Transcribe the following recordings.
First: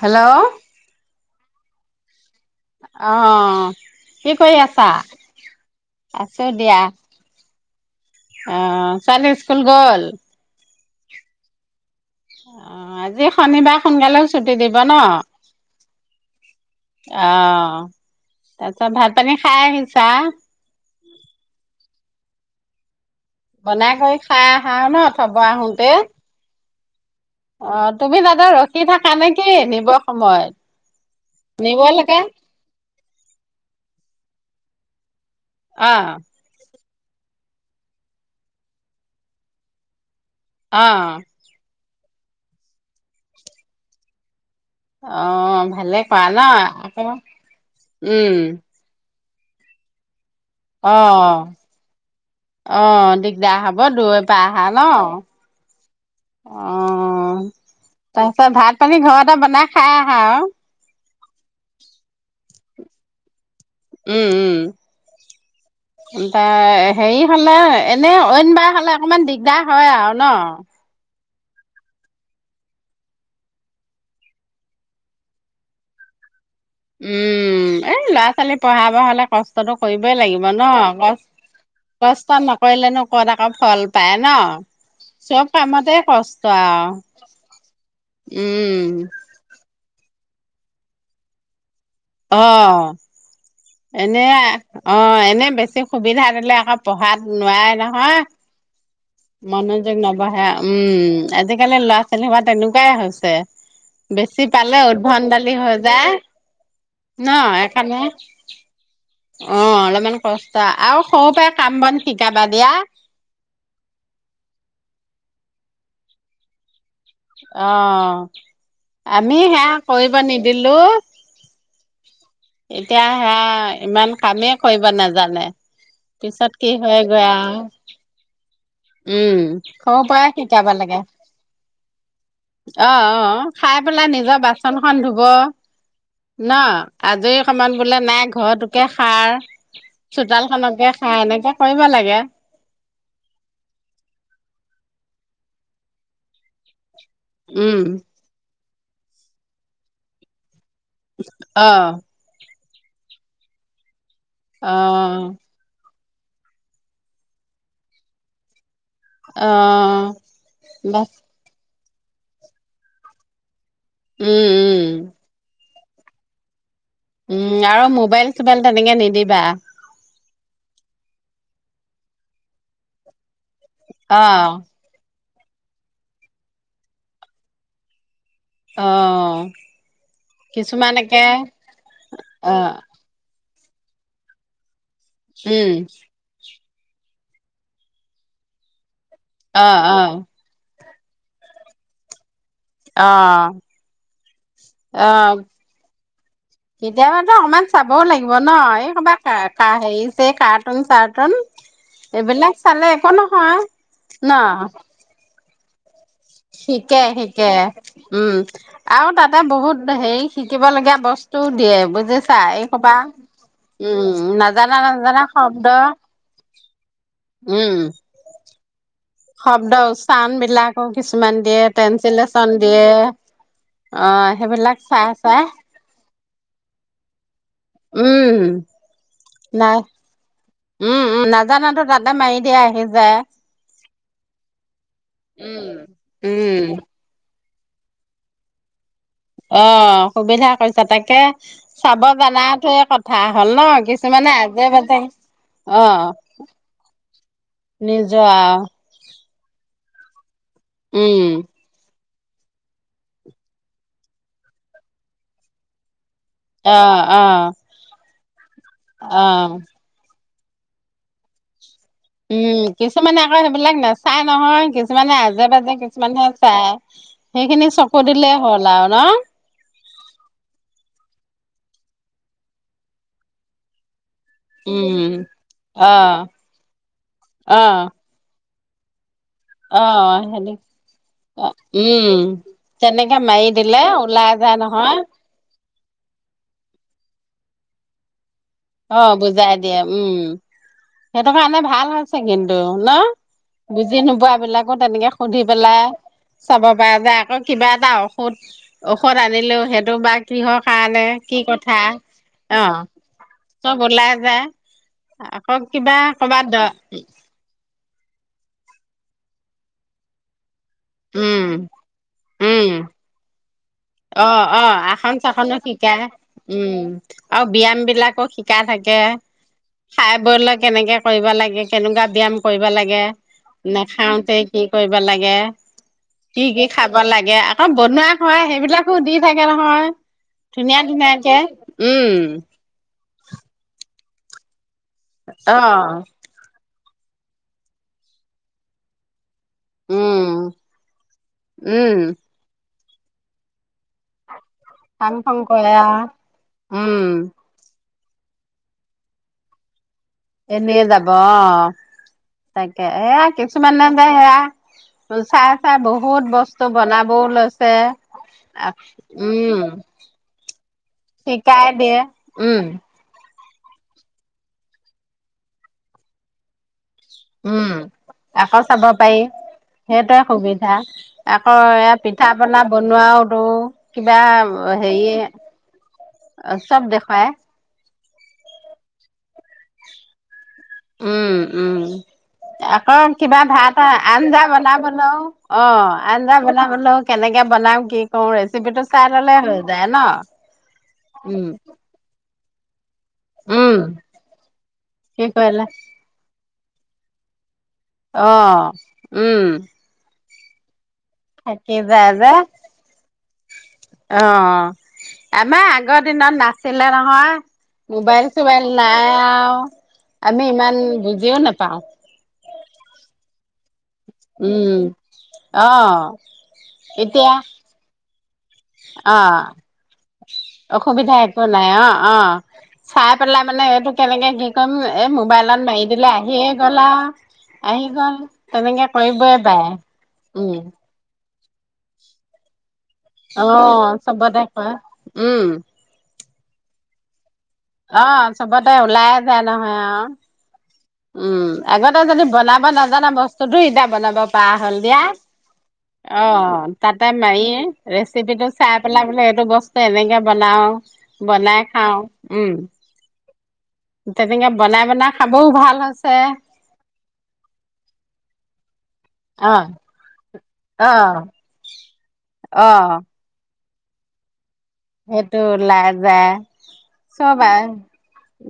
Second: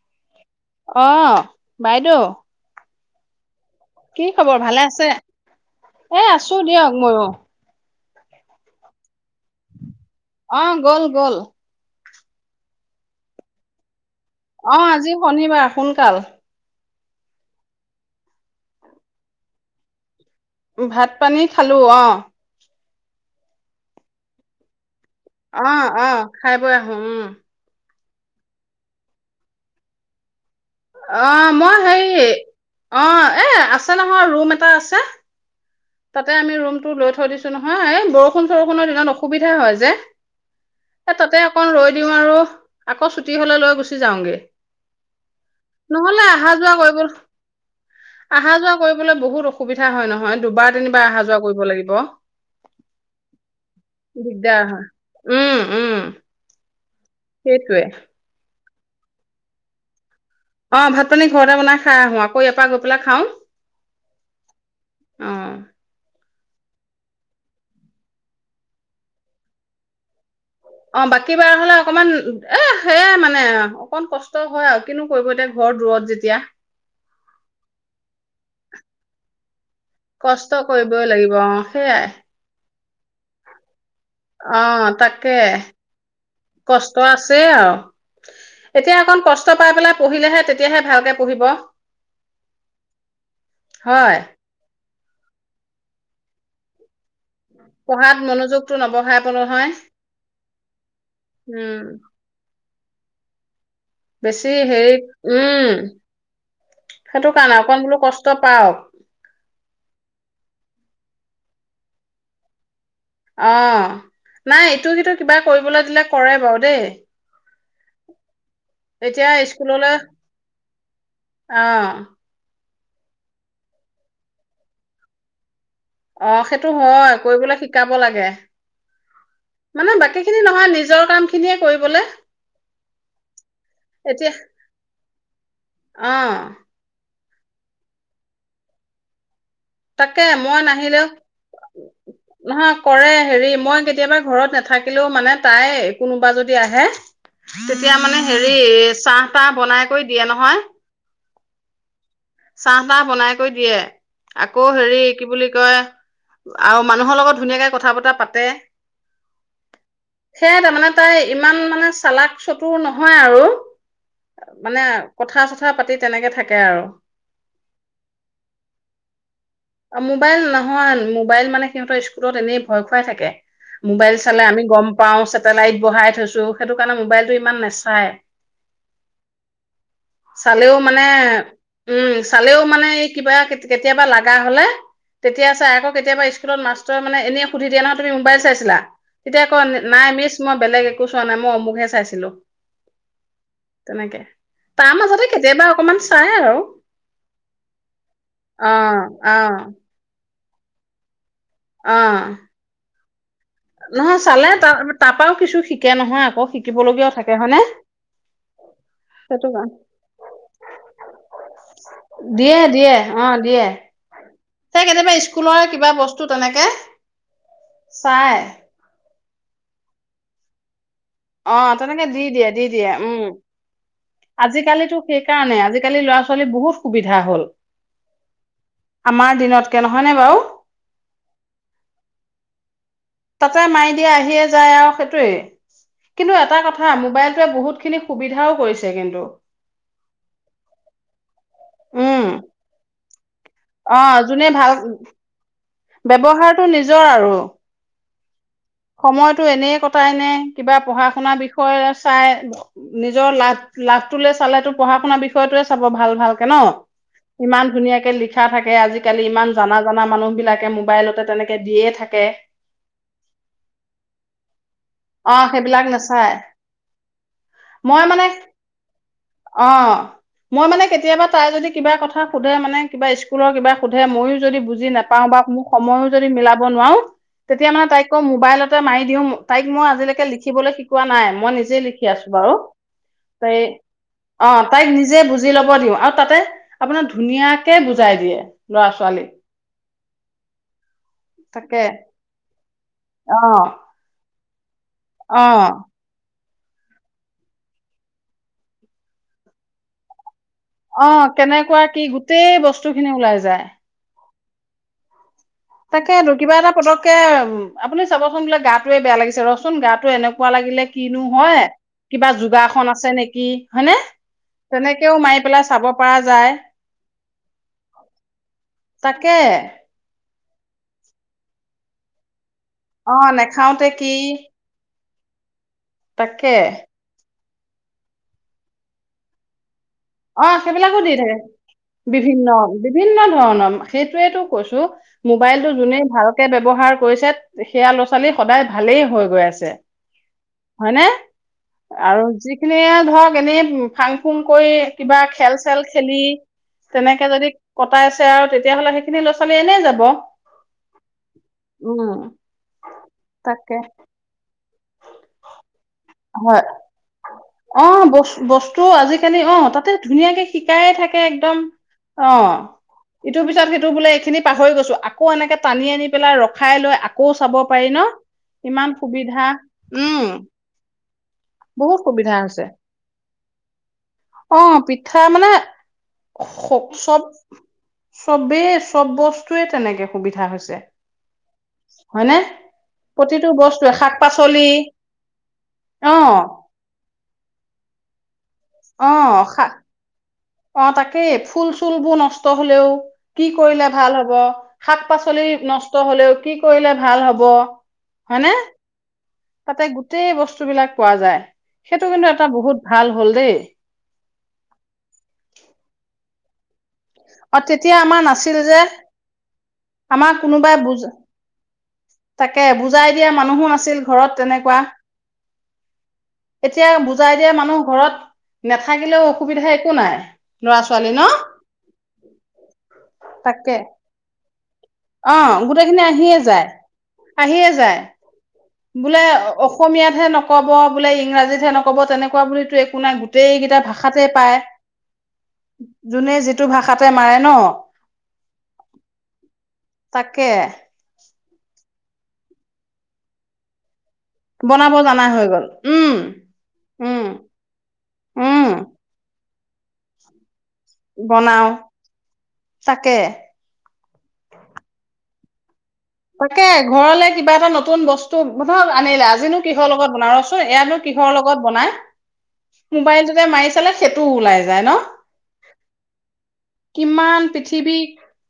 Hello অহ বাইদেউ অ কি কৰি খবৰ ভালে আছা আছে এ আছো দিয়ক ময়ো। অ ছোৱালী স্কুল গ'ল? অ গ'ল গল। অ আজি শনিবাৰ সোনকালে অ আজি শনিবাৰ সোনাকালে কাল অ তাৰপিছত ভাত পানী খাই আহিছা! ভাত পানী খালো অৱ। বনাই কৰি খাই আহা ন! চব আহোতে উ আহো অ তুমি দাদা ৰখি থাকা নেকি নিব সময়ত! অ মই হে নিবলৈকে অ এ আছে নহয় ৰুম এটা আছে। অ তাতে আমি ৰুম লৈ থৈ দিছো নহয় এই বৰষুণ চৰষুণৰ দিনত অসুবিধা হয় যে। অ এ তাতে অকন ৰৈ দিওঁ আৰু আকৌ ছুটি হলে লৈ গুচি যাওঁগে। অ ভালে ক নহ'লে ন অহা যোৱা কৰিব আকৌ উম অহা যোৱা কৰিবলৈ বহুত অসুবিধা হয় নহয় দুবাৰ অ তিনিবাৰ অহা যোৱা কৰিব লাগিব, অ দিগদাৰ হব দূৰৈৰ পৰা দিগদাৰ আহা ন হয়, উম উম অ সেইটোৱে। তাৰপিছত ভাত তনী ঘৰ এটা বনাই খা অৱ ভাত পানী ঘৰতে বনাই খাই আহো আকৌ ইয়াৰ পৰা গ লা খাওঁ উম অ', উম এ হেৰি হলে এনেই অইনবাৰ হলে অকমান দিগদাৰ হয় আৰু ন অ', বাকী বাৰ হলে অকমান এ সেয়াই মানে অকমান কষ্ট হয় আৰু কিনো কৰিব এতিয়া ঘৰ দূৰত যেতিয়া উম এই ল'ৰা ছোৱালী পঢ়াব হলে কষ্ট কৰিবই লাগিব কষ্ট ন কৰিবই লাগিব অ', সেইয়াই কষ্ট নকৰিলে ন ক'ত আকৌ ফল পায় ন অ তাকে চব কামতে কষ্ট আৰু। কষ্ট আছে আও উম এতিয়া অকন কষ্ট পাই পেলাই পঢ়িলেহে তেতিয়াহে ভালকে পঢ়িব। অ হয়। এনেই অ এনেই বেছি সুবিধা দিলে আকৌ পঢ়াত নোৱাৰে পঢ়াত নহয়। মনোযোগটো নবঢ়াব নহয়, মনোৰযোগ নবঢহ়ে উম উম, আজিকালি ল'ৰা ছোৱালী হোপা তেনেকুৱা কোৱাই হৈছে বেছি পালে হেৰি উদ্ভণ্ডলি উম, হৈ যায় ন সেইটো কাৰণে অকণ বোলো এইখণে কষ্ট পাওক। অ অলপমান কষ্ট আৰু সৰু পৰা কাম বন শিকাবা দিয়া। অ নাই ইটো সটো কিবা কৰিবলৈ দিলে কৰে বাও দেই অ এতিয়া আমি সেয়া স্কুললৈ কৰিব নিদিলো অঁ এতিয়া সেয়া ইমান কামেই কৰিব নাজানে। অ পিছত কি সেইটো হয় হয়গৈ আৰু কৰিবলৈ শিকাব লাগে উম মানে সৰু পৰাই বাকী খিনি শিকাব নহয় লাগে নিজৰ কাম খিনিয়ে কৰিবলে অ অ খাই পেলাই নিজৰ বাচনখন ধুব অঁ ন আজৰি অকণমান বোলে নাই ঘৰটোকে সাৰ তাকে চোতাল মই খনকে নাহিলেও সাৰ এনেকে কৰিব লাগে নহয় কৰে হেৰি মই কেতিয়াবা ঘৰত নাথাকিলেও মানে তাই কোনোবা যদি আহে উম তেতিয়া মানে হেৰি চাহ তাহ বনাই কৰি দিয়ে নহয় অহ চাহ তাহ বনাই কৰি দিয়ে? আকৌ হেৰি কি অ বুলি কয় আৰু মানুহৰ লগত ধুনীয়াকে কথা বতৰা পাতে অ সেইয়াই তাৰমানে বাচ তাই ইমান মানে চালাক চতুৰ নহয় উম আৰু মানে উম কথা চথা কথা পাতি তেনেকে থাকে আৰু উম আৰু মোৱাইল চোবাইল তেনেকে নিদিবা। মোবাইল নহয় মোবাইল মানে সিহঁতৰ স্কুলত এনেই ভয় খুৱাই থাকে। মোবাইল অ চালে আমি গম পাও লাইট বহাই থৈছো সেইটো কাৰণে মোবাইলতটো ইমান নেচায় অ চালেও কিছুমান মানে একে উম অ চালেও মানে এই কিবা কেতিয়াবা লাগা হলে তেতিয়া চাই উম আকৌ কেতিয়াবা স্কুলত মাচ মানে এনেই সুধি দিয়া নহ তুমি মোবাইল চাইছিলা তেতিয়া আকৌ অ অ নাই মিছ মই বেলেগ এক এইটো চোৱা নাই মই অমুকহে চাইছিলো অ তেনেকে তাৰ মাজতে কেতিয়াবা অকমান চাই আৰু এতিয়া মানে অকণমান চাবও লাগিব ন অ এই কৰবাত অ কা হেৰি এই কাৰ্টুন চাৰ্টুন অ এইবিলাক চালে হ ন নহয় চালে তাৰ তাৰ পাওঁ কিছু শি কে ন শিকে শিকে উম আৰু তাতে সেইটো কাৰ বহুত হেৰি শিকিব লগীয়া বস্তুও দিয়ে বুজিছা দিয়ে এই সোপা উম নাজ সেই কেতিয়াবা স্কুলৰ কিবা বস্তু তেনেকে উম চাই শব্দ উচ্চাৰণ বিলাক অ কিছুমান অ দিয়ে তেনেকে দি টেঞ্চিলিচন দি দিয়ে উম অ সেইবিলাক চাই চাই লী বহুত সুবিধা হ'ল। উম আমাৰ দিনতকে নাই নহয়নে বাৰু উম উম নাজানাতো তাতে মাৰি দিয়া আহি যায় তাত মাই এতিয়া আহিয়ে যায় আও সেইটোৱে, উম কিন্তু উম এটা কথা মোৱাইল টোৱে বহুতখিনি সুবিধাও কৰিছে। কিন্তু অ সুবিধা কৰিছে তাকে চাব উম জানা টোয়ে ক হা হল ন কিছুমানে আজে বাজে অ ব্যৱহাৰতো নিজৰ আৰু, নিজৰ আও সময়তো এনেই কটাই নে কিবা পঢ়া উম শুনা বিষয় আছে চাই নিজৰ লাভ লাভটোলে চালে তো পঢ়া শুনাৰ বিষয়টোয়ে চাব ভাল ভাল ন অ অ ইমান ধুনীয়াকে লিখে শিকা থাকে অ আজিকালি ইমান জানা জানা মানুহ মোৱাইলতে তেনেক দিয়ে থাকে উম কিছুমানে আকৌ সেইবিলাক নাচায় নহয় কিছুমানে আজে অ', বাজে সেইবিলাক কিছুমানে নাচায় চাই সেইখিনি চকু মই মানে দিলেই হল আও ন অ মই মানে কেতিয়াবা তাই যদি কিবা কথা সোধে মানে কিবা স্কুলৰ কিবা সুধ ধে ময়ো যদি বুজি উম নাপাওঁ বা সময়ো অ', যদি মিলাব নোৱাৰো তেতিয়া মানে অ', তাইক কও মো মোৱাইলতে মাৰি দিওঁ তাইক মই অ', আজিলৈকে হেৰি লিখিবলৈ শিকোৱা নাই মই নিজে লিখি উম, আছো বাৰু তেনেকে মাৰি তাই, দিলে ওলাই যায় অৱ তাইক নহয়, নিজে বুজি ল'ব দিওঁ আৰু তাতে আপোনাৰ ধুনীয়াকে বুজাই দিয়ে। ল'ৰা অ ছোৱালী বুজাই দিয়ে উম। সেইটো কাৰণে তাকে ভাল হৈছে কিন্তু [unintelligible] ন অ বুজি নোপোৱা বিলাক আকৌ তেনেকে সুধি অ পেলাই চাব পায় যে আকৌ কিবা এটা ঔষুধ ঔষধ আনিলোও সেইটো বা কিহৰ কাৰণে অ কি কথা কেনেকুৱা কি গোটেই বস্তু খিনি ওলাই যায়। উলায় যায়। আকৌ কিবা তাকেটো কৰ'বাত কিবা দ এটা পতককে আপুনি চাবচোন বোলে গাতোৱে বেয়া লাগি ৰচোন গাটো এনেকুৱা লাগে উম উম আছে নেকি হয়নে অ অ আসন তেনেকেও মাৰি চাসনো পেলাই চাব শিকাই পৰা যায় উম আৰু ব্যায়াম বিলাকো শিকাই থাকে তাকে খাই বলৈ কেনেকে কৰিব লাগে কেনেকুৱা ব্যায়াম কৰিব লাগে অ নেখাওতে কি নেখাওঁতে কি কৰিব কৰিব লাগে কি তাকে কি খাব লাগে অ বনোৱা খোৱা সেইবিলাকো দি থাকে নহয় অ ধুনীয়া সেইবিলাকো দি ধুনীয়াকে থাকে উম বিভিন্ন বিভিন্ন ধৰণৰ সেইটোৱেটো কৈছোঁ অ মোবাইলটো যোনে ভালকে ব্যৱহাৰ কৰিছে সেয়া ল'ৰা ছোৱালী সদায় ভালেই হৈ গৈ আছে উম হয়নে উম আৰু যি এনে ধৰক এনেই ফাং ফুং কৰি ফাং কিবা ফুং খেল কৰে চেল আও খেলি উম তেনেকে যদি কটাই আছে আৰু তেতিয়াহ'লে সেইখিনি ল'ৰা ছোৱালী এনেই যাব এনে যাব অ উম তাকে এয়া কিছুমান তাকে নেযায় সেয়া চাই চাই বহুত হয় বস্তু বনাবও লৈছে অ' বস বস্তু আজিকালি অ' উম তাতে ধুনীয়াকে শিকায়ে থাকে একদম শিকাই দিয়ে অ' উম ইটোৰ পিছত সিটো বোলে এইখিনি পাহৰি গৈছো আকৌ এনেকে টানি আনি পেলাই ৰখাই লৈ আকৌ চাব উম পাৰি ন আকৌ চাব ইমান পাৰি সুবিধা সেইটোৱে উম সুবিধা আকৌ এ বহুত পিঠা সুবিধা পনা হৈছে বনোৱাওতো কিবা অ' পিঠা মানে হেৰি চব দেখুৱাই চবেই চব বস্তুয়ে তেনেকে সুবিধা হৈছে উম উম হয়নে? আকৌ কিবা প্ৰতিটো ভাত বস্তুৱে শাক আঞ্জা আ্না পাচলি বনাবনও অ আঞ্জা বনাবলৈও কেনেকে বনাও কি কগ্ৰছ চ পিটো অ চাৰিলে হৈ শাক যায় ন অ তাকে উম ফুল চুল বুন নষ্ট হলেও কি উম কৰিলে ভাল হব শাক কি পাচলি কৰিলে নষ্ট হলেও কি কৰিলে ভাল হ'ব অ হয়নে উম তাতে গোটেই বস্তু বিলাক পোৱা যায় থাকি সেইটো যায় কিন্তু যে এটা বহুত ভাল হ'ল দেই অ আমাৰ আগৰ দিনত নাছিলে ন। হয় অ তেতিয়া আমাৰ মোবাইল নাছিল চোবাইল যে নাই আৰু আমাৰ আমি কোনোবাই ইমান বুজ বুজিও নাপাও। তাকে বুজাই দিয়া মানুহো আছিল ঘৰত তেনেকুৱা উম অ', এতিয়া বুজাই দিয়া মানুহ ঘৰত নাথাকিলেও অ', অসুবিধা একো নাই লৰা ছোৱালী অসুবিধা ন একো নাই অ চাই পেলাই মানে তাকে। এইটো কেনেকে কি কৰিম। এই অ মোবাইলত মাৰি গোটেইখিনি দিলে আহিয়ে যায় গ'ল আও। আহিয়ে আহি যায়, গ'ল তেনেকে বোলে কৰিবই পাৰে অসমীয়াতহে উম, নকব বোলে ইংৰাজীত যেনে ক'ব তেনেকুৱা বুলি আপোনাৰ গোটেই কেইটা অ', ভাষাতে চবতে পায় কয়। উম, যোনে যিটো ভাষা তাতে মাৰে ন অ চবতে ওলাই যায় নহয়। আৰু। তাকে উম আগতে যদি বনাব নাজানা বস্তুতটো ইতিয়া বনাব পাহ হল বনাব দিয়া জানা হৈ গল উম অ তাতে উম মাৰি ৰেচিপি টো উম চাই পেলাই বোলে এইটো বস্তু তেনেকে বনাও বনাই বনাও খাও উম তাকে তেনেকে বনাই বনাই খাবও ভাল হৈছে। তাকে ঘৰলে কিবা এটা নতুন বস্তু আনিলা অ আজিনো কিহৰ লগত বনোৱা অ এয়ানো কিহৰ লগত বনাই অ মুবাইলটোতে মাৰি চালে সেইটো ওলাই যায়। ন, সেইটো ওলাই যায় চব কিমান আৰু পৃথিৱী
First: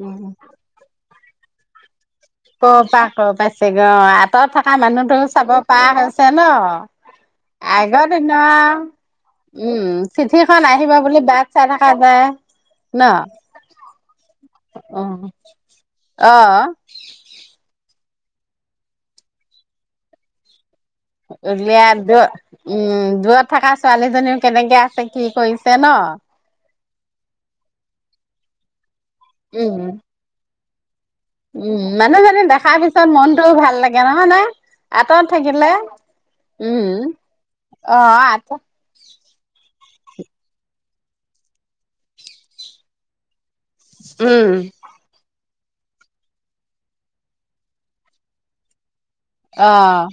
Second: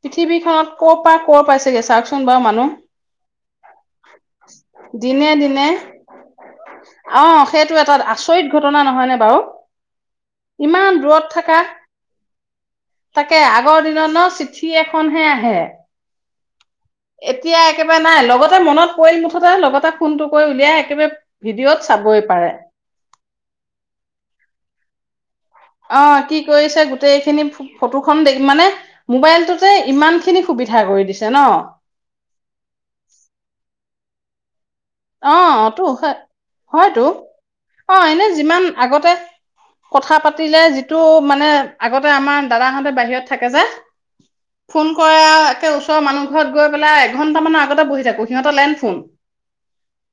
পৃথিৱী খনত ক পৰা ক' পাইছেগে চাওঁকচোন বাও কৰ পা ক পাইছে গ, আঁতৰত থকা মানুহটোো দিনে চাব দিনে পৰা হৈছে ন। অ সেইটো এটা আগৰ আচৰিত দিনৰ, ঘটনা নহয়নে বাৰু উম চিঠিখন ইমান আহিব বুলি দূৰত বাট চাই থকা যায় ন? তাকে আগৰ দিনত ন চিঠি এখনহে অ' আহে আহ। এতিয়া একেবাৰে নাই লগতে মনত পৰিল মুঠতে লগতে ফোনটো কৰি উলিয়াই একেবাৰে ভিডিঅ'ত উলিয়া চাবই দ, পাৰে উম দূৰত থকা ছোৱালীজনীও কেনেকে আছে কি কৰিছে ন অ কি কৰিছে গ তে এইখিনি ফ-ফটোখন দে মানে মোবাইলটোতে উম ইমানখিনি সুবিধা কৰি দিছে। ন উম মানুহজনী দেখাৰ পিছত মনটোও ভাল লাগে নহয় নাই? অ' তো, হয়তো। উম অ' এনে যিমান আগতে কথা পাতিলে যিটো মানে আগতে আমাৰ দাদাহঁতে বাহিৰত থাকে যে ফোন কৰে আও সেই ওচৰৰ মানুহঘৰত গৈ পেলাই এঘণ্টামান আগতে বহি থাকো, সিহঁতৰ লেণ্ডফোন। অ',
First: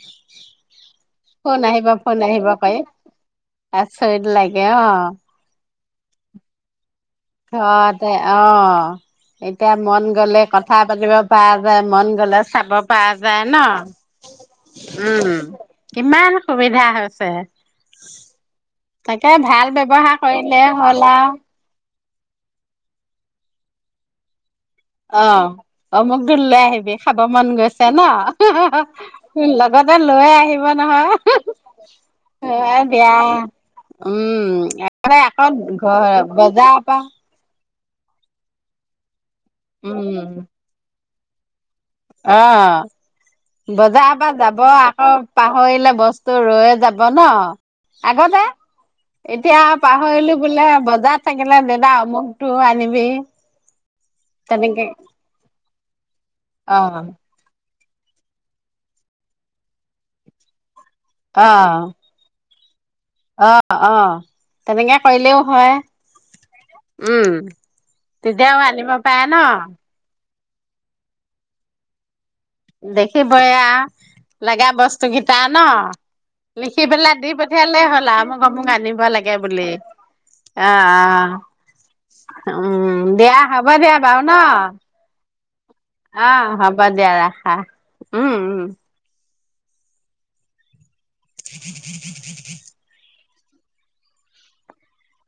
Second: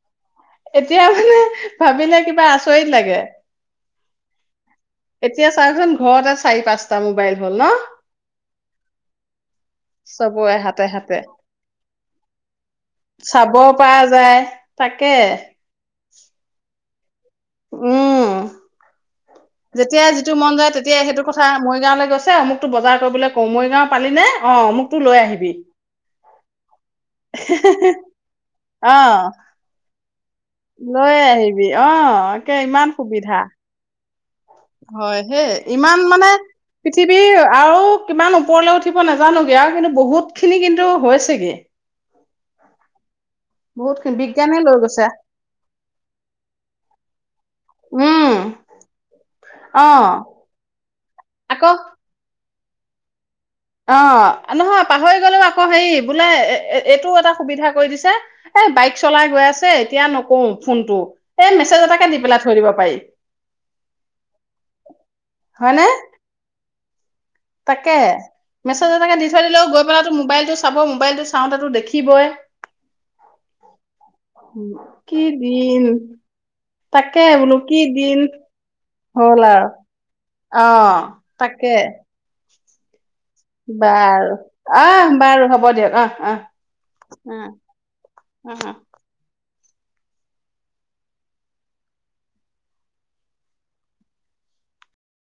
মানে ফোন আহিব ভাবিলে ফোন কিবা আহিব কৰি, আচৰিত লাগে আচৰিত লাগে অ'। এতিয়া চাওকচোন ঘৰতে চাৰি-পাঁচ ঘৰতে অ' এতিয়া মন গ'লে চবৰে কথা হাতে পাতিব হাতে পৰা যায়, মন গ'লে চাব পৰা যায় চাব পৰা যায় ন? তাকে উম কিমান সুবিধা ধা হয় ছে। উম তাকে ভাল যেতিয়া ব্যৱহাৰ কৰিলে হ'ল আৰু। আছে অমুকতো বজাৰ কৰিবলৈ কওঁ, মৰিগাঁও পালি নে? অ অমুকতো লৈ অ', আহিবি অমুক ঢোল লৈ আহিবি খাব মন গৈছে ন? অ [unintelligible] লগতে লৈ আহি লৈ আহিবি। অ' কে নহয় ইমান দিয়া সুবিধা। উম হয় সেই, আকৌ ঘ ইমান মানে বজাৰৰ পৰা পৃথিৱীৰ আৰু কিমান ওপৰলৈ উঠিব নাজা জানোগে আৰু কিন্তু উম, বহুতখিনি কিন্তু হৈছে [unintelligible] অ'। বজাৰৰ খিনি পৰা বিজ্ঞানে যাব লৈ গৈছে আকৌ পাহৰিলে বস্তু ৰৈয়ে যাব ন? উম আগতে, এতিয়া অ পাহৰিলো বোলে বজাৰত থাকিলে, আকৌ দাদা অমুক টো আনিবি। অ' নহয় তেনেকে পাহৰি গ'লেও আকৌ হেৰি বোলে অ, এইটো এটা সুবিধা। কৈ দিছে, এ বাইক চলাই গৈ আছে এতিয়া নকওঁ। ফোনটো এই মেছেজ অ'। এটাকে দি পেলাই থৈ দিব পাৰি অ' অ'। তেনেকে কৰিলেও হয়। হয়নে উম, তাকে। তেতিয়াও আনিব মেছেজ এটাকে পাৰে দি ন। থৈ দিলে গৈ পালে ত মোবাইল। চাব, মোবাইলটো চাওঁতেতো দেখিবই । দেখিবই আও। লাগে কি বস্তুগিটা ন? দিন লিখি পেলাই তাকে দি বোলো কি পঠিয়ালেই হ'ল দিন আৰু মই কম মোক আনি দিব। হ'ল আৰু। অ' তাকে। [unintelligible] উম দেয়া হ'ব দেয়া বাৰু ন? আহ বাৰু হ'ব দিয়ক আহ অ আহ হব দিয়া ৰাখা আহ ওম ওম। আহ বিধ, বিধ, বিধ, বিধ। [inaudible]